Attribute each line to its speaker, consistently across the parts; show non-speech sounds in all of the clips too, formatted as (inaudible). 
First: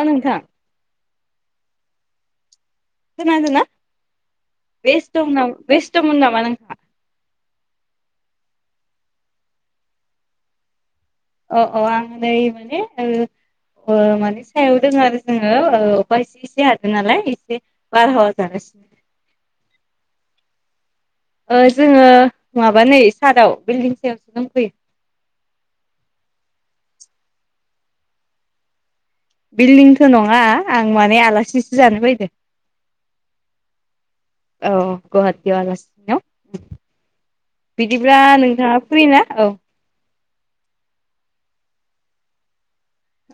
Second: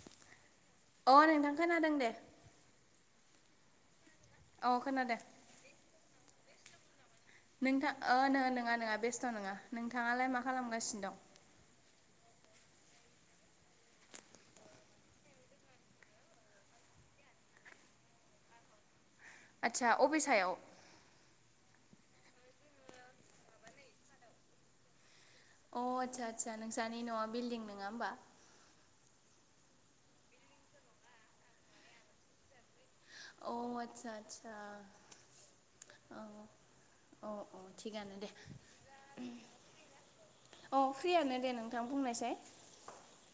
Speaker 1: अ नोंथां।
Speaker 2: अ नोंथां खोनादों दे।
Speaker 1: खोनादों ना?
Speaker 2: औ खोनादों
Speaker 1: बेसथं' ना बेसथ' मोन नामा नोंथाङा?
Speaker 2: नोंथां ओ नङा नङा नङा बेस्थ' नङा नोंथाङालाय मा खालामगासिनो दं?
Speaker 1: अ अ आं नै माने ओ ओ‌ माने सायाव दोङो आरो जोङो ओ अखा एसे एसे हादों नालाय एसे बार हावा जागासिनो।
Speaker 2: आदसा अबे सायाव?
Speaker 1: जोङो माबा नै सादाव बिल्डिं सायावसो दंफैयो।
Speaker 2: अ आदसा आदसा नोंसानि न'आ बिल्डिं नङा होमबा?
Speaker 1: बिल्डिंथ' नङा आं माने आलासिसो जानो फैदों।
Speaker 2: अ आदसा आदसा
Speaker 1: औ गुवाहाटी आव
Speaker 2: औ
Speaker 1: आलासिनिनाव।
Speaker 2: अ अ। थिगानो
Speaker 1: बिदिब्ला
Speaker 2: दे
Speaker 1: नोंथाङा फ्रि ना? औ।
Speaker 2: अ फ्रियानो दे नोंथां बुंनायसाय।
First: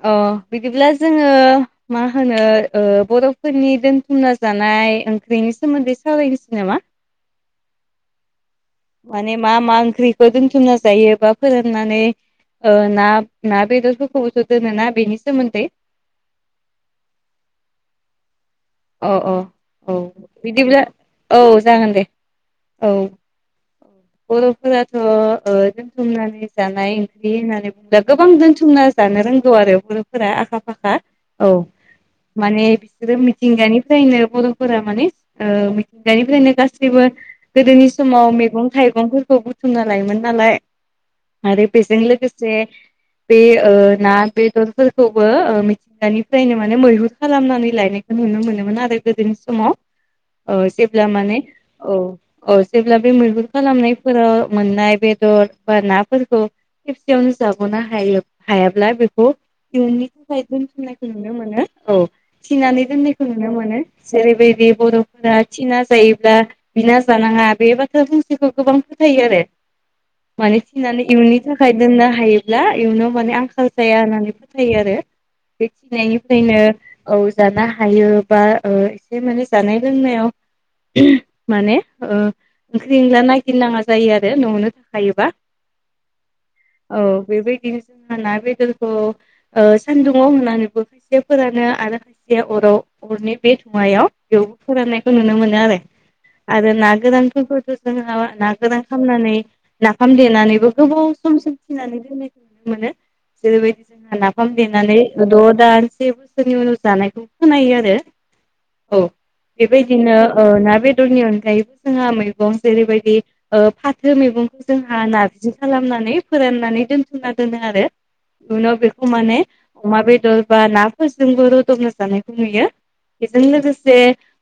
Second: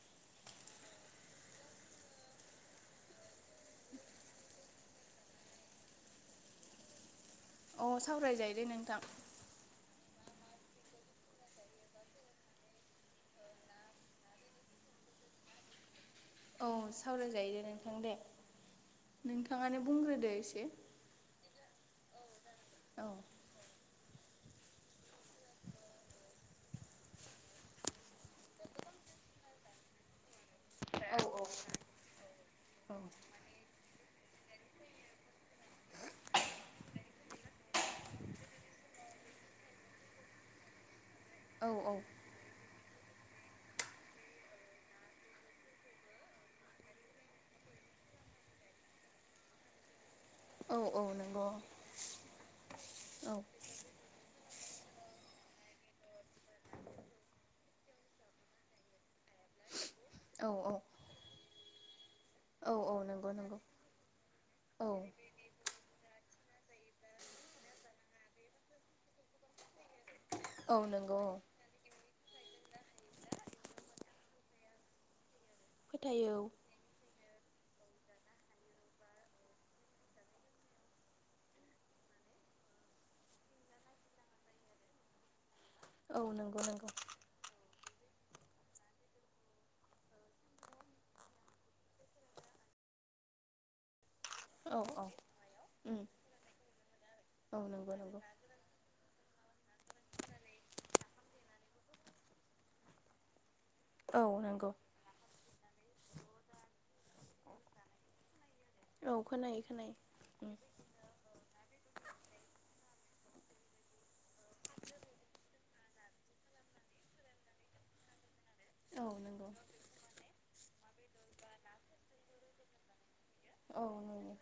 Speaker 1: अ बिदिब्ला जोङो मा होनो ओ बर'फोरनि दोन थुमना जानाय ओंख्रिनि सोमोन्दै सावरायनोसै नामा?
Speaker 2: अ सावरायजायो दे नोंथां।
Speaker 1: माने मा मा ओंख्रिखौ दोनथुमना जायो बा फोराननानै ओ ना ना बेदरफोरखौबोथ' दोनो ना बेनि सोमोन्दै
Speaker 2: औ सावरायजायो नोंथां दे।
Speaker 1: अ अ
Speaker 2: नोंथाङानो
Speaker 1: औ
Speaker 2: बुंग्रोदो एसे
Speaker 1: बिदिब्ला औ जागोन दे। औ बर'फोराथ'ओ दोनथुमनानै जानाय ओंख्रि होननानै बुंला गोबां दोनथुमना जानो रोंगौ आरो बर'फोरा आखा फाखा औ माने बिसोरो मि थिंगानिफ्रायनो बर'फोरा माने ओ मिथिंगानिफ्रायनो गासैबो गोदोनि समाव मेगं थाइगंफोरखौ बुथुमना लायोमोन नालाय। आरोे
Speaker 2: औ
Speaker 1: बेजों लोगोसे बे ओ‌ ना बेदरफोरखौबो ओ मिथिंगानिफ्रायनो माने मैहुर खालामनानै लायनाय नुनो मोनोमोन आरो गोदोनि समाव। औ जेब्ला माने औ औ जेब्ला बे
Speaker 2: औ
Speaker 1: मैहुर खालामनाय फोराव मोननाय बेदर बा नाफोरखौ खेबसेयावनो जाग'नो हायो हायाब्ला बेखौ इयुननि थाखाय
Speaker 2: औ औ
Speaker 1: दोनथुमनायखौ नुनो मोनो औ।
Speaker 2: औ
Speaker 1: थिनानै
Speaker 2: औ
Speaker 1: दोननायखौ
Speaker 2: नंगौ
Speaker 1: नुनो
Speaker 2: नंगौ।
Speaker 1: मोनो जेरैबायदि
Speaker 2: औ
Speaker 1: बर'फोरा थिना जायोब्ला बिना जानाङा बे बाथ्रा फंसेखौ गोबां फोथायो आरो माने
Speaker 2: औ
Speaker 1: थिनानै
Speaker 2: नंगौ औ
Speaker 1: इयुननि थाख खाय दोननो हायोब्ला इयुनाव माने आंखाल जाया होननानै फोथायो आरो। बे
Speaker 2: फोथायो
Speaker 1: खिनायनिफ्रायनो
Speaker 2: औ
Speaker 1: औ जाना हायो बा ओ एसे माने जानाय लोंनायाव माने ओ ओंख्रि ओंला नायगिरनाङा जायो आरो न'आवनो थाखायोबा।
Speaker 2: औ नंगौ नंगौ।
Speaker 1: बेबाइदिनो जोंहा ना बेदरखौ ओ सानदुुङाव होनानैबो खायसेया फोरानो आरो खायसेया अराव अरनि बे धुयायाव बेवबो
Speaker 2: औ औ
Speaker 1: फोराननायखौ नुनो मोनो आरो
Speaker 2: उम
Speaker 1: आरो ना
Speaker 2: औ
Speaker 1: गोरानफोरखौथ'
Speaker 2: नंगौ
Speaker 1: जोंहा
Speaker 2: नंगौ
Speaker 1: ना‌ गोरान खालामनानै नाफाम देनानैबो गोबाव समसिम थिनानै दोननायखौ नुनो मोनो। जेरैबादि जोंहा
Speaker 2: औ
Speaker 1: नाफाम
Speaker 2: नंगौ
Speaker 1: देनानै द' दान से बोसोरनि उनाव जानायखौ खोनायो आरो। औ
Speaker 2: औ खोनायो खोनायो
Speaker 1: बेबायदिनो ओ
Speaker 2: उम
Speaker 1: ना बेदरनि अनगायैबो जोंहा मैगं जेरैबायदि ओ फाथो मैगंखौ जोंहा नारजि खालामनानै फोराननानै दोनथुमना दोनो आरो। उनाव
Speaker 2: औ
Speaker 1: बेखौ माने
Speaker 2: नंगौ
Speaker 1: अमा बेदर बा नाफोरजोंबो रुदुमना जानायखौ नुयो बेजों
Speaker 2: औ
Speaker 1: लोगोसे
Speaker 2: नंगौ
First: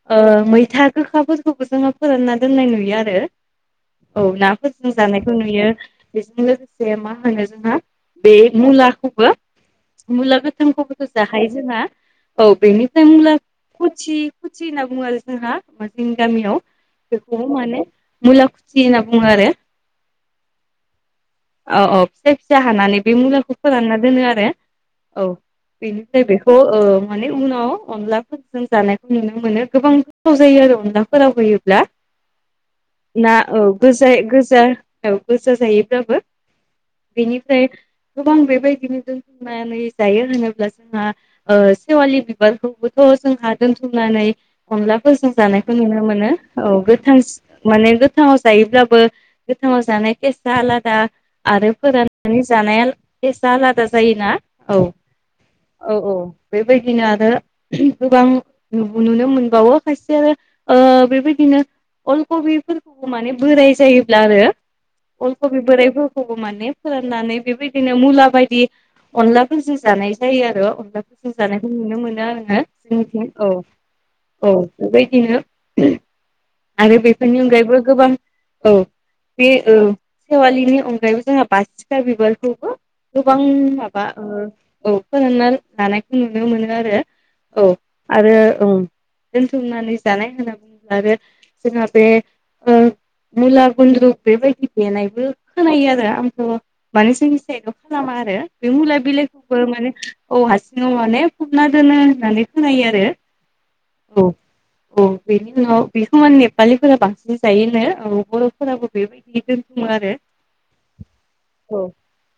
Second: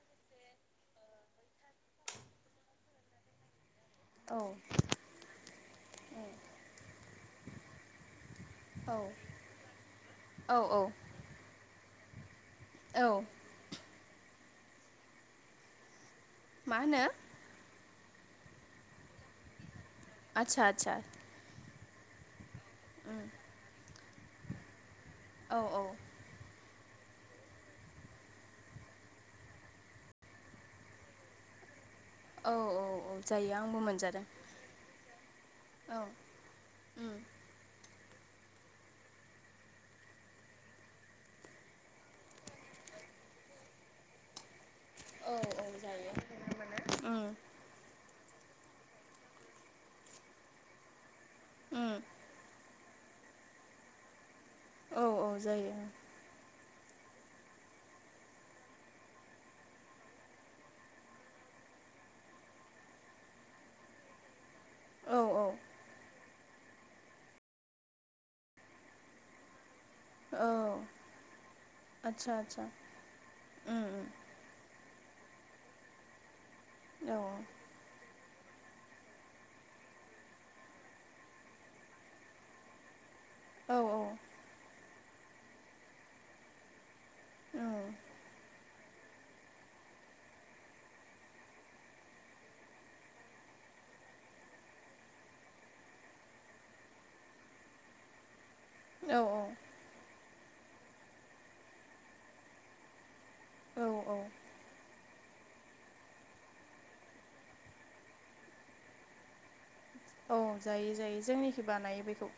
Speaker 1: मैथा गोखाबो खौ जोंङो फोरानना दोननाय नुयो आरो औ नाफोरजों जानायखौ नुयो बेजों लोगोसे मा होनो जोंहा बे
Speaker 2: औ
Speaker 1: मुलाखौबो मुला
Speaker 2: औ औ
Speaker 1: गोथांखौबोथ' जाहायो जोंहा औ बेनिफ्राय
Speaker 2: औ
Speaker 1: होनब्ला कुसि खुसि होनना बुङो आरो जोंहा मा जोंनि गामियाव
Speaker 2: मा होनो
Speaker 1: खौ माने मुला खुसि होनना बुङो आरो
Speaker 2: आतसाा आतसाा
Speaker 1: औ औ फिसा फिसा हानानै बे मुलाखौ फोरानना दोनो आरो औ
Speaker 2: औ औ
Speaker 1: बेनो बेखौ माने उनाव अनलाफोरजों जानायखौ नुनो मोनो गोबां गोस्थाव जायो आरो अनलाफोराव होयोब्ला
Speaker 2: औ औ
Speaker 1: ना
Speaker 2: जायो
Speaker 1: औ
Speaker 2: आंबो
Speaker 1: गोज
Speaker 2: मोनजादों
Speaker 1: गोजा औ गोजा
Speaker 2: औ
Speaker 1: जायोब्लाबो
Speaker 2: उम
Speaker 1: बेनिफ्राय गोबां बेबायदिनो जोंनानै जायो होनोब्ला जोंहा ओ सेवालि बिबारखौबोथ' जोंहा दोनथुमनानै अनला गोजों
Speaker 2: औ औ
Speaker 1: जानायखौ नुनो
Speaker 2: जायो
Speaker 1: मोनो औ गोथां
Speaker 2: उम
Speaker 1: माने गोथाङाव जायोब्लाबो गोथाङाव जानाय केसा आलादा आरो
Speaker 2: उम
Speaker 1: फोराननानै जानाया फेसआ आलादा जायोना औ औ औ बेबायदि बिदिनो आरो गोबां नुनो मोनबावो खायसे आरो बेबायदिनो अलकबिफोरखौबो माने बोराय जायोब्ला आरो
Speaker 2: औ औ
Speaker 1: (unintelligible) मान फोराननानै बेबायदिनो मुला बायदि अनलाफोर जि जानाय जायो
Speaker 2: औ
Speaker 1: आरो अनलाखौ जों जानायखौ नुनो मोनो
Speaker 2: आदसा आदसा
Speaker 1: आरोङा जोंनिथिं औ
Speaker 2: उम उम
Speaker 1: औ बेबायदिनो आरो बेफोरनि
Speaker 2: औ
Speaker 1: अनगायैबो गोबां औ बे सेवालिनि अनगायैबो जोंहा बासिखा बिबारखौबो गोबां
Speaker 2: औ
Speaker 1: माबा औ फोरोंना लानायखौ नुनो मोनो आरो औ
Speaker 2: उम
Speaker 1: आरो दोनथुमनानै जानाय होनना बुङोब्ला आरो जोंहा बे मुला गुन्द्रु बेबायदि देनायबो खोनायो आरो आंथ' माने जोंनि साइडआव खालामा आरो बे मुला
Speaker 2: औ
Speaker 1: बिलाइखौबो
Speaker 2: औ
Speaker 1: माने औ हारसिङाव माने हमना दोनो होननानै खोनायो आरो
Speaker 2: औ औ
Speaker 1: औ बेनि उनाव बेखौ मान नेपालिफोरा बांसिन जायोनो औ बर'फोराबो बेबायदि बि दोनथुमो आरो
Speaker 2: औ जायो जायो जोंनिखि
Speaker 1: औ
Speaker 2: बानायो बेखौ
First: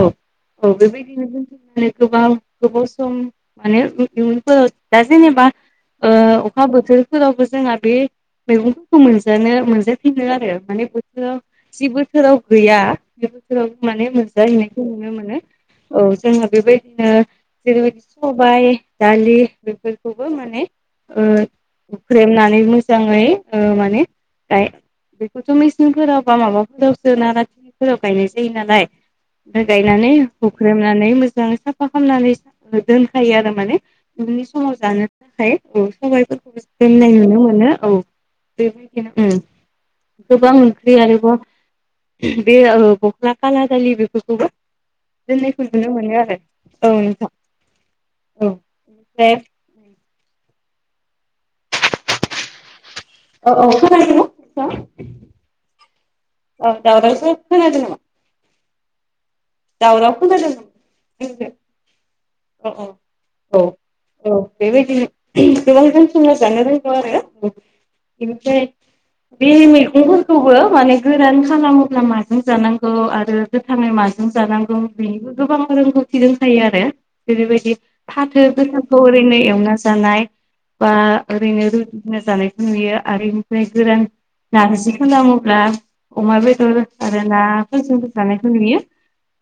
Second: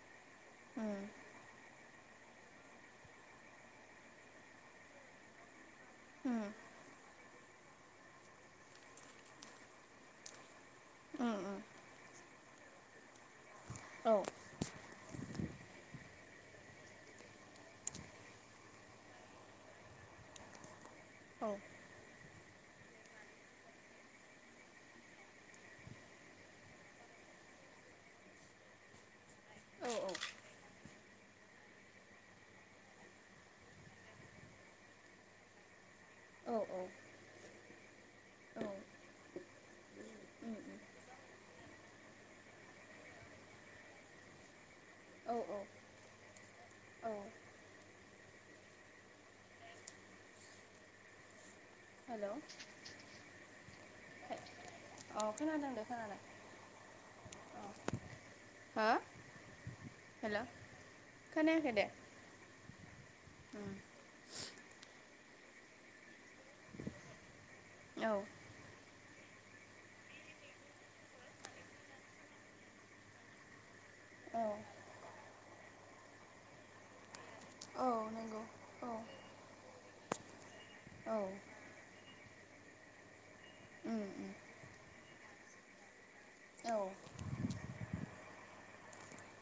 Speaker 1: औ औ
Speaker 2: उम
Speaker 1: बेबायदिनो जोंथिनानै गोबां गोबाव सम माने इ दा जेनेबा अखा बोथोरफोरावबो जोंहा बे मैगंफोरखौ मोनजानो मोनजाफिनो आरो माने बोथोराव जि बोसोराव गैया बे बोसोराव माने
Speaker 2: औ
Speaker 1: मोनजाहैनायखौ नुनो मोनो औ जोङो बेबायदिनो जेरै सबाइ दालि बेफोरखौबो माने
Speaker 2: औ
Speaker 1: हुख्रेमनानै मोजाङै माने दाय बेखौथ' मेसेंफोराव बा माबाफोरावसो ना ना थिलिफोराव गायनाय जायो नालाय
Speaker 2: औ
Speaker 1: गायनानै हुख्रेमनानै मोजाङै साफा खालामनानै दोनखायो आरो माने उननि समाव जानो थाखाय
Speaker 2: औ
Speaker 1: सबाइफोरखौ दोननाय नुनो मोनो औ बेबायदिनो गोबां ओंख्रि आरोबाव बे गस्ला खाला दालि बेफोरखौबो (unintelligible)
Speaker 2: औ
Speaker 1: दोननायखौ नुनो मोनो आरो औ नोंथां ओमफ्राय
Speaker 2: हेल'
Speaker 1: औ औ खोनादों (unintelligible)
Speaker 2: अ खोनादों दे खोनादों
Speaker 1: औ नामा
Speaker 2: औ
Speaker 1: (unintelligible)
Speaker 2: हो
Speaker 1: दावराव
Speaker 2: हेल'
Speaker 1: खोनादों
Speaker 2: खोनायाखै दे
Speaker 1: (unintelligible) औ बेबायदिनो गोबां (unintelligible) रोंगौ आरो
Speaker 2: औ
Speaker 1: बेनिफ्राय (inaudible) बे मैगंफोरखौबो माने गोरान खालामोब्ला माजों जानांगौ आरो गोथाङै माजों
Speaker 2: औ
Speaker 1: जानांगौ बेनिबो गोबां (unintelligible) आरो जेरैबायदि
Speaker 2: औ नंगौ
Speaker 1: फाथो
Speaker 2: औ
Speaker 1: गोथांखौ ओरैनो एवना जानाय बा
Speaker 2: औ
Speaker 1: ओरैनो रुना जानायखौ नुयो आरो बेनिफ्राय
Speaker 2: उम
Speaker 1: गोरान
Speaker 2: उम
Speaker 1: नारजिखौ होनब्ला अमा
Speaker 2: औ
Speaker 1: बेदर आरो ना फोरजोंबो जानायखौ नुयो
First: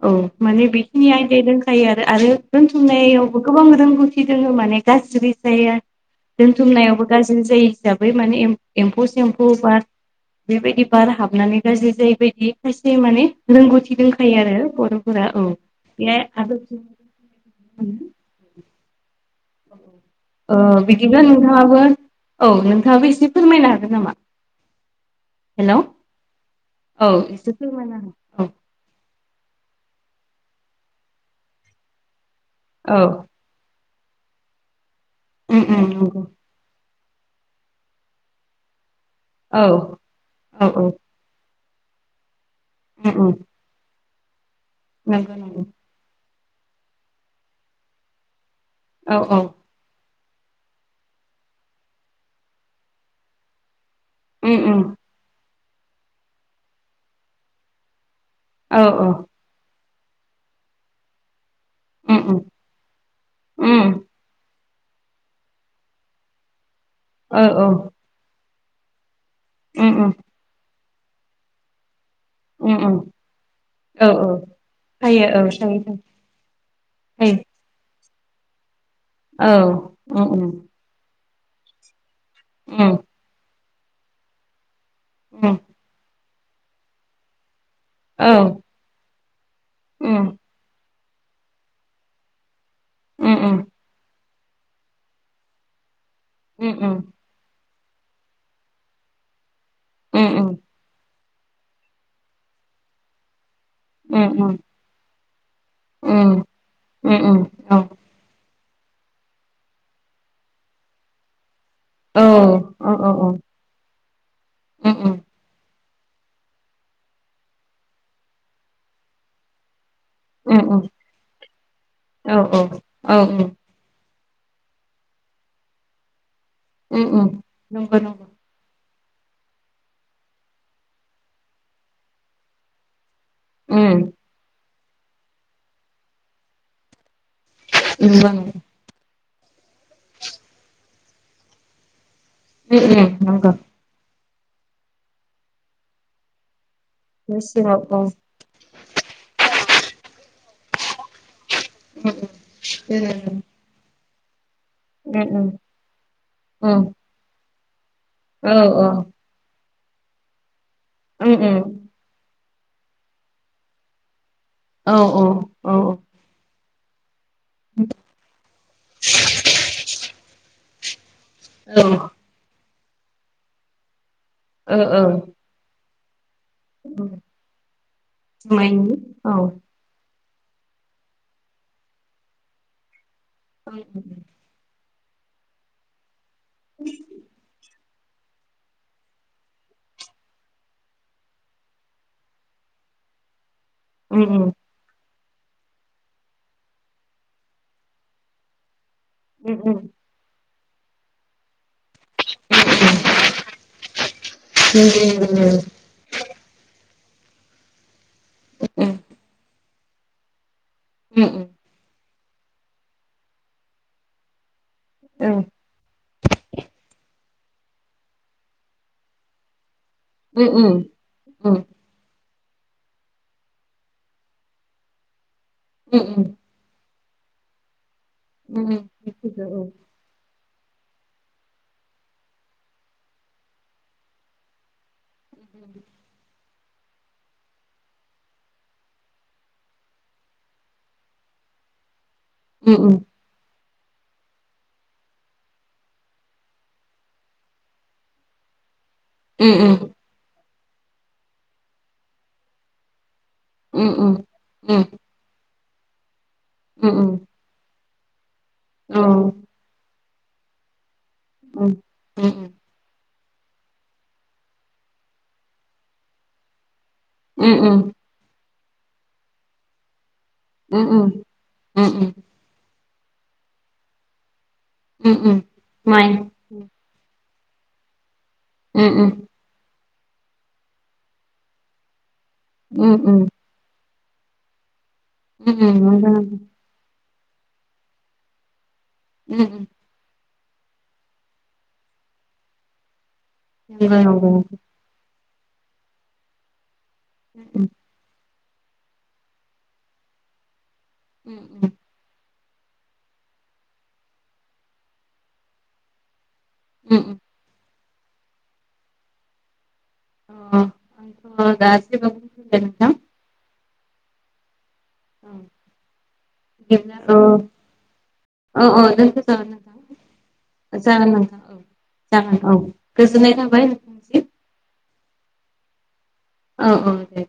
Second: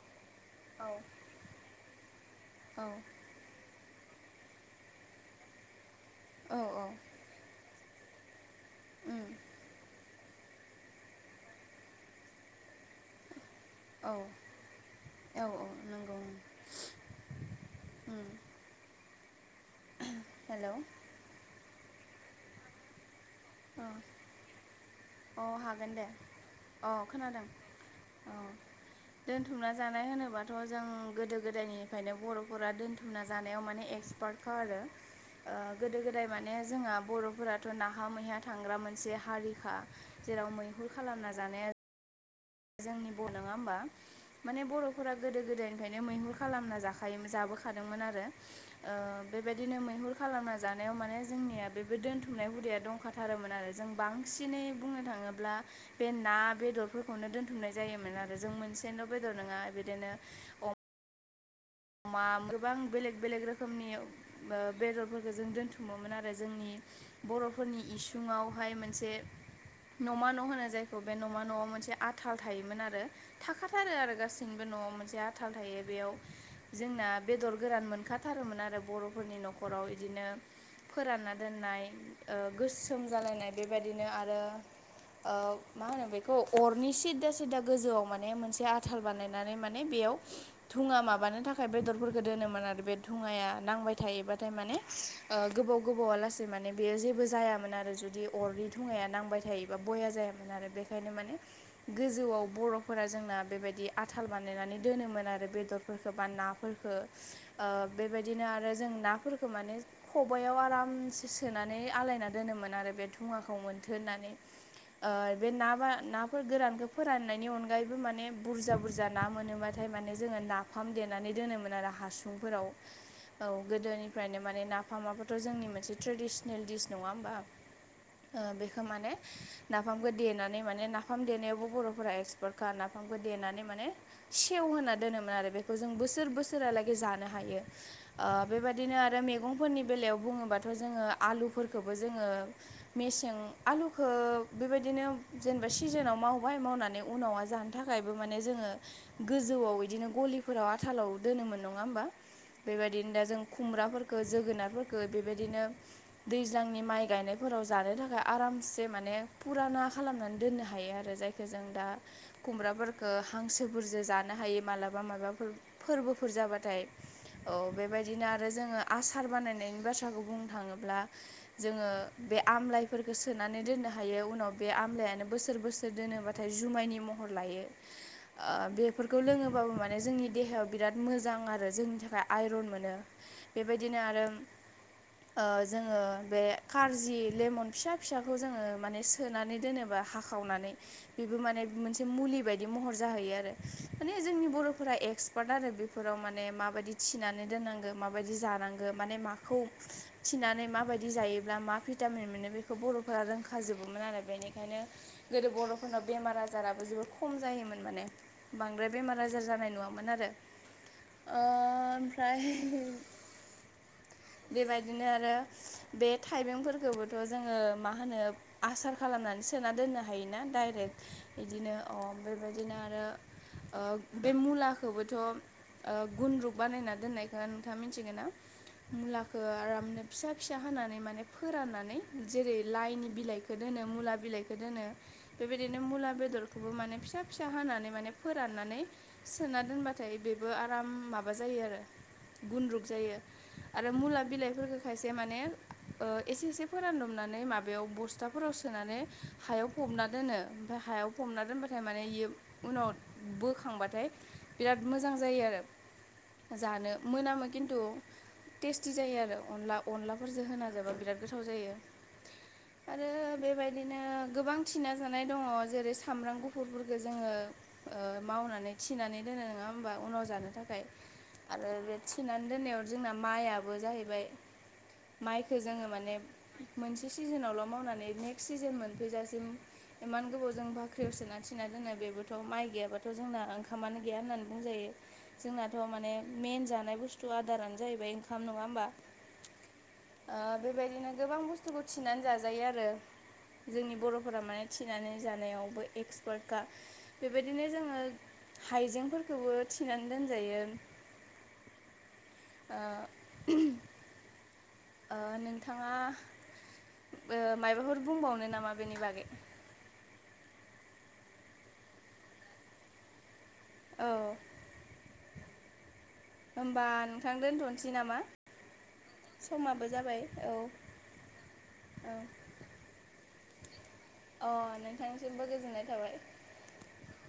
Speaker 1: औ माने
Speaker 2: औ
Speaker 1: बेखिनि आयदाया दंखायो आरो आरो
Speaker 2: औ
Speaker 1: दोनथुमनायाव गोबां रोंगौथि दोङो माने गाज्रि जाया (unintelligible)
Speaker 2: औ
Speaker 1: दोनथुमनायावबो गाज्रि जायो हिसाबै माने एम्फौ
Speaker 2: उम
Speaker 1: सेम्फौ बा बेबायदि बार हाबनानै गाज्रि जायैबायायदि खायसे माने रोंगौथि
Speaker 2: औ
Speaker 1: दंखायो आरो औ (unintelligible)
Speaker 2: नंगौ उम हेलौ
Speaker 1: बिदिब्ला नोंथाङाबो औ नोंथाङाबो एसे फोरमायनो
Speaker 2: अ
Speaker 1: हागोन नामा
Speaker 2: अ
Speaker 1: हेल'
Speaker 2: हागोन दे
Speaker 1: औ एसे फोरमायनाहो
Speaker 2: औ दोनथुमना जानाय होनोबाथ' जों गोदो गोदायनि बर'फोरा
Speaker 1: औ
Speaker 2: दोनथुमना जानायाव माने एक्सपार्टखा आरो
Speaker 1: उम उम
Speaker 2: गोदो
Speaker 1: नंगौ
Speaker 2: गोदाय माने माने जोंहा बर'फोराथ' नाहा मैया थांग्रा मोनसे
Speaker 1: औ
Speaker 2: हारिखा जेराव
Speaker 1: औ औ
Speaker 2: मैहुर खालामना जानाया जोंनि
Speaker 1: उम
Speaker 2: बर'
Speaker 1: उम
Speaker 2: नङा होमबा माने बर'फोरा
Speaker 1: नंगौ
Speaker 2: गोदो
Speaker 1: नंगौ
Speaker 2: गोदायनि ओंखायनो मैहुर खालामना जाखायोमोन जाबोखादोंमोन आरो
Speaker 1: औ औ
Speaker 2: बेबायदिनो मैहुर खालामना जानायाव माने जोंनिया बेबो दोनथुमनाय हुदाया दंखाथारोमोन आरो जों बां
Speaker 1: उम
Speaker 2: बांसिनै
Speaker 1: उम
Speaker 2: बुंनो थाङोब्ला बे ना बेदरफोरखौनो दोनथुमनाय जायोमोन आरो आरो जों
Speaker 1: औ औ
Speaker 2: मोनसेल'
Speaker 1: उम
Speaker 2: बेदर नङा बिदिनो मा
Speaker 1: उम उम
Speaker 2: (inaudible) गोबां बेलेग बेलेग रोखोमनि बेदरफोरखौ जों दोनथुमोमोन आरो जोंनि
Speaker 1: औ औ
Speaker 2: बर'फोरनि इसुङावहाय मोनसे
Speaker 1: उम उम
Speaker 2: नमा न' होनो जायखौ बे न'मा न'आव मोनसे आ थाल
Speaker 1: उम
Speaker 2: थायोमोन
Speaker 1: उम
Speaker 2: आरो थाखाथारो
Speaker 1: औ
Speaker 2: आरो
Speaker 1: औ
Speaker 2: गासैनिबो न'आव मोनसे
Speaker 1: थायो औ
Speaker 2: आथाल थायो बेयाव जोंना
Speaker 1: थायो
Speaker 2: बेदर गोरान मोनखाथारोमोन आरो बर'फोरनि
Speaker 1: औ
Speaker 2: न'खराव
Speaker 1: उम
Speaker 2: इदिनो
Speaker 1: उम
Speaker 2: फोरानना दोननाय
Speaker 1: उम
Speaker 2: गोसोम जालायनाय बेबायदिनो आरो
Speaker 1: उम
Speaker 2: ओ मा होनो बेखौ अरनि सिदा सिदा गोजौआव
Speaker 1: औ
Speaker 2: माने
Speaker 1: उम
Speaker 2: मोनसे आ आथाल बानायनानै माने बेयाव धुङा माबानो थाखाय बेदरफोरखौ दोनोमोन आरो बे
Speaker 1: उम
Speaker 2: धुङाया
Speaker 1: उम
Speaker 2: नांबाय थायोबाथाय माने गोबाव गोबाव आलासि
Speaker 1: उम
Speaker 2: माने बेयो जेबो जायामोन आरो जुदि अरनि धुङाया नांबाय थायो एबा
Speaker 1: उम उम
Speaker 2: बयाजायामोन आरो बेखायनो माने गोजौआव बर'फोरा जोंना बेबायदि आथाल बानायनानै दोनोमोन आरो बेदरफोरफोरखौ बा
Speaker 1: उम
Speaker 2: नाफोरखो
Speaker 1: उम उम
Speaker 2: बे बेबायदिनो आरो जों नाफोरखो माने खबाइआव आरामसे सोनानै
Speaker 1: औ
Speaker 2: आलायना दोनोमोन आरो बे
Speaker 1: औ
Speaker 2: धुङाखौ मोनथो होननानै
Speaker 1: उम
Speaker 2: ओ
Speaker 1: उम
Speaker 2: बे ना ना फोर गोरानखौ फोराननायनि अनगायैबो माने बुरजा बुरजा ना मोनोबाथाय माने जोङो नाफाम देनानै दोनोमोन आरो
Speaker 1: औ
Speaker 2: हासुंफोराव औ गोदोनिफ्रायनो माने नाफामाबोथ' जोंनि मोनसे ट्रेडिसनेल दिडस नङा
Speaker 1: उम
Speaker 2: होमबा
Speaker 1: उम नंगौ नंगौ
Speaker 2: बेखौ माने नाफामखौ देनानै माने नाफाम देनायावबो बर'फोरा एक्सपार्ट खा नाफामखौ देनानै
Speaker 1: उम
Speaker 2: माने सेवहोना दोनोमोन आरो बेखौ जों बोसो सोर बोसोरहालागै जानो हायो
Speaker 1: उम
Speaker 2: बेबाय बिब्दिनो आरो मैगंफोरनि बेलायाव बुङोबाथ' जोङो आलुफोरखौबो जोङो मेसें
Speaker 1: नंगौ
Speaker 2: आलुखौ बेबायदिनो जेनेबा सिजोनाव मावबाय मावनानै उनावा जानो
Speaker 1: मेसेङाव औ
Speaker 2: थाखायबो माने जोङो गोजौआव बिदिनो गलिफोराव आथालाव दोनोमोन। नङा होमबा बेबायदिनो दा जों
Speaker 1: उम
Speaker 2: खुमब्राफोरखौ जोगोनारफोर खो
Speaker 1: उम
Speaker 2: बेबायदिनो दैज्लांनि
Speaker 1: उम
Speaker 2: माइ गायनायफोराव जानो थाखाय
Speaker 1: औ
Speaker 2: आरामसे
Speaker 1: औ
Speaker 2: माने फुराना खालामनानै दोननो हायो आरो
Speaker 1: उम
Speaker 2: जायखौ
Speaker 1: उम
Speaker 2: जों दा खुमब्राफोरफोरखौ हांसोफोरजो जानो हायो
Speaker 1: औ
Speaker 2: मालाबा माबाफोर
Speaker 1: औ
Speaker 2: फोरबोफोर जाबाथाय। औ बेबायदिनो आरो जोङो आसार बानायनायनि बाथ्राखौ बुंनो थाङोब्ला जोङो बे आमलाइफोरखौ सोनानै दोननो हायो उनाव बे
Speaker 1: औ
Speaker 2: आमलायानो बोसोर बोसो सोर दोनोबाथाय जुमायनि महर लायो बेफोरखौ लोङोबाबो माने जोंनि देहायाव बिराद मोजां आरो जोंनि थाखाय आइरन मोनो बेबायदिनो आरो जोङो बे कार्जि लेमन फिसा फिसाखौ जोङो माने सोनानै दोनोब्ला हाखावनानै बेबो माने मोनसे मुलि बायदि महर जाहैयो आरो माने जोंनि बर'फोरा एक्स (unintelligible) आरो बेफोराव माने माबायदि थिनानै दोननांगौ माबायदि जानांगौ माने माखौ थिनानै माबायदि जायोब्ला मा भिटामिन मोनो बेखौ खौ बर'फोरा रोंखाजोबोमोन आरो
Speaker 1: औ
Speaker 2: बेनिखायनो गोदो
Speaker 1: औ
Speaker 2: बर' फोरनाव बेमार आजाराबो जोबोर खम जायोमोन माने
Speaker 1: दा
Speaker 2: बांद्राय बेमार आजार जानाय नुवामोन आरो। ओमफ्राय बेबायदिनो आरो बे थाइबेंफोरखौबोथ' जोङो मा होनो आसार खालामनानै सोना दोननो हायोना डाइरेक्ट बिदिनो
Speaker 1: एसेबाबो
Speaker 2: अ बेबायदिनो आरो बे मुलाखौबोथ' गुनद्रु बानायना दोननायखौ नोंथाङा मिथिगोन ना मुलाखौ आरामनो। फिसा फिसा हानानै माने फोराननानै जेरै लाइनि बिलाइखौ दोनो मुला बिलाइखौ दोनो बेबायदिनो मुला बेदरखौबो माने फिसा फिसा हानै माने फोराननानै सोना दोनबा नाथाय बेबो आराम माबा जायो आरो गुन्द्रुग जायो। आरो मुला बिलाइफोरखौ खायसे माने एसे एसे फोरानदबनानै माबायाव बस्था फोराव सोनानै हायाव फबना दोनो ओमफाय हायाव फबना दोनबाथाय माने बि उनाव बोख खांबाथाय बिराद मोजां जायो आरो जानो मोनामो खिन्थु टेस्टि जायो आरो अनला अनलाफोरजों होना जाबा बिराद गोथाव जायो। आरो बेबायदिनो गोबां थिना जानाय दङ जेरै सामब्राम गु फुरफोरखौ जोङो मावनानै थिनानै दोनो नङा होमबा उनाव जानो थाखाय आरो बे थिनानै दोननायाव जोंना माइआबो जाहैबाय माइखौ जोङो
Speaker 1: बुंबाय
Speaker 2: माने मोनसे सिजोनावल' मावनानै नेक्स्ट सिजोन मोनफैजासिम इमान गोबाव जों बाख्रियाव सोना थिना दोननाय बेबोथ' माइ गैयाब्लाथ'
Speaker 1: नोंथां
Speaker 2: जोंना ओंखामानो गैया होननानै बुंजायो जोंनाथ' माने मेन जानाय बुस थु आदारानो जाहैबाय ओंखाम नङा होनबा?
Speaker 1: उम उम।
Speaker 2: ओ बेबायदिनो गोबां बुस्थुखौ थिनानै जाजायो आरो जोंनि बर'फोरा माने थिनानै जानायावबो एक्सपार्टखा बेबायदिनो जोङो हाइजेंफोरखौबो थिनानै दोनजायो।
Speaker 1: (inaudible)
Speaker 2: ओ ओ नोंथाङा
Speaker 1: उम
Speaker 2: ओ मबाफोर बुंबावनो नामा बेनि बागै?
Speaker 1: अ आंथ दा जेबो बुंथला नोंथां।
Speaker 2: औ
Speaker 1: औ
Speaker 2: होमबा
Speaker 1: बिदिब्ला ओ,
Speaker 2: नोंथां दोनथ'नोसै नामा?
Speaker 1: औ औ दोनथ जागोन
Speaker 2: समाबो जाबाय औ
Speaker 1: नोंथां जागोन नोंथां औ जागोन औ। गोजोननाय थाबाय। नोंथांसिम
Speaker 2: अ नोंथांनिसिमबो गोजोननाय थाबाय।
Speaker 1: औ औ दे।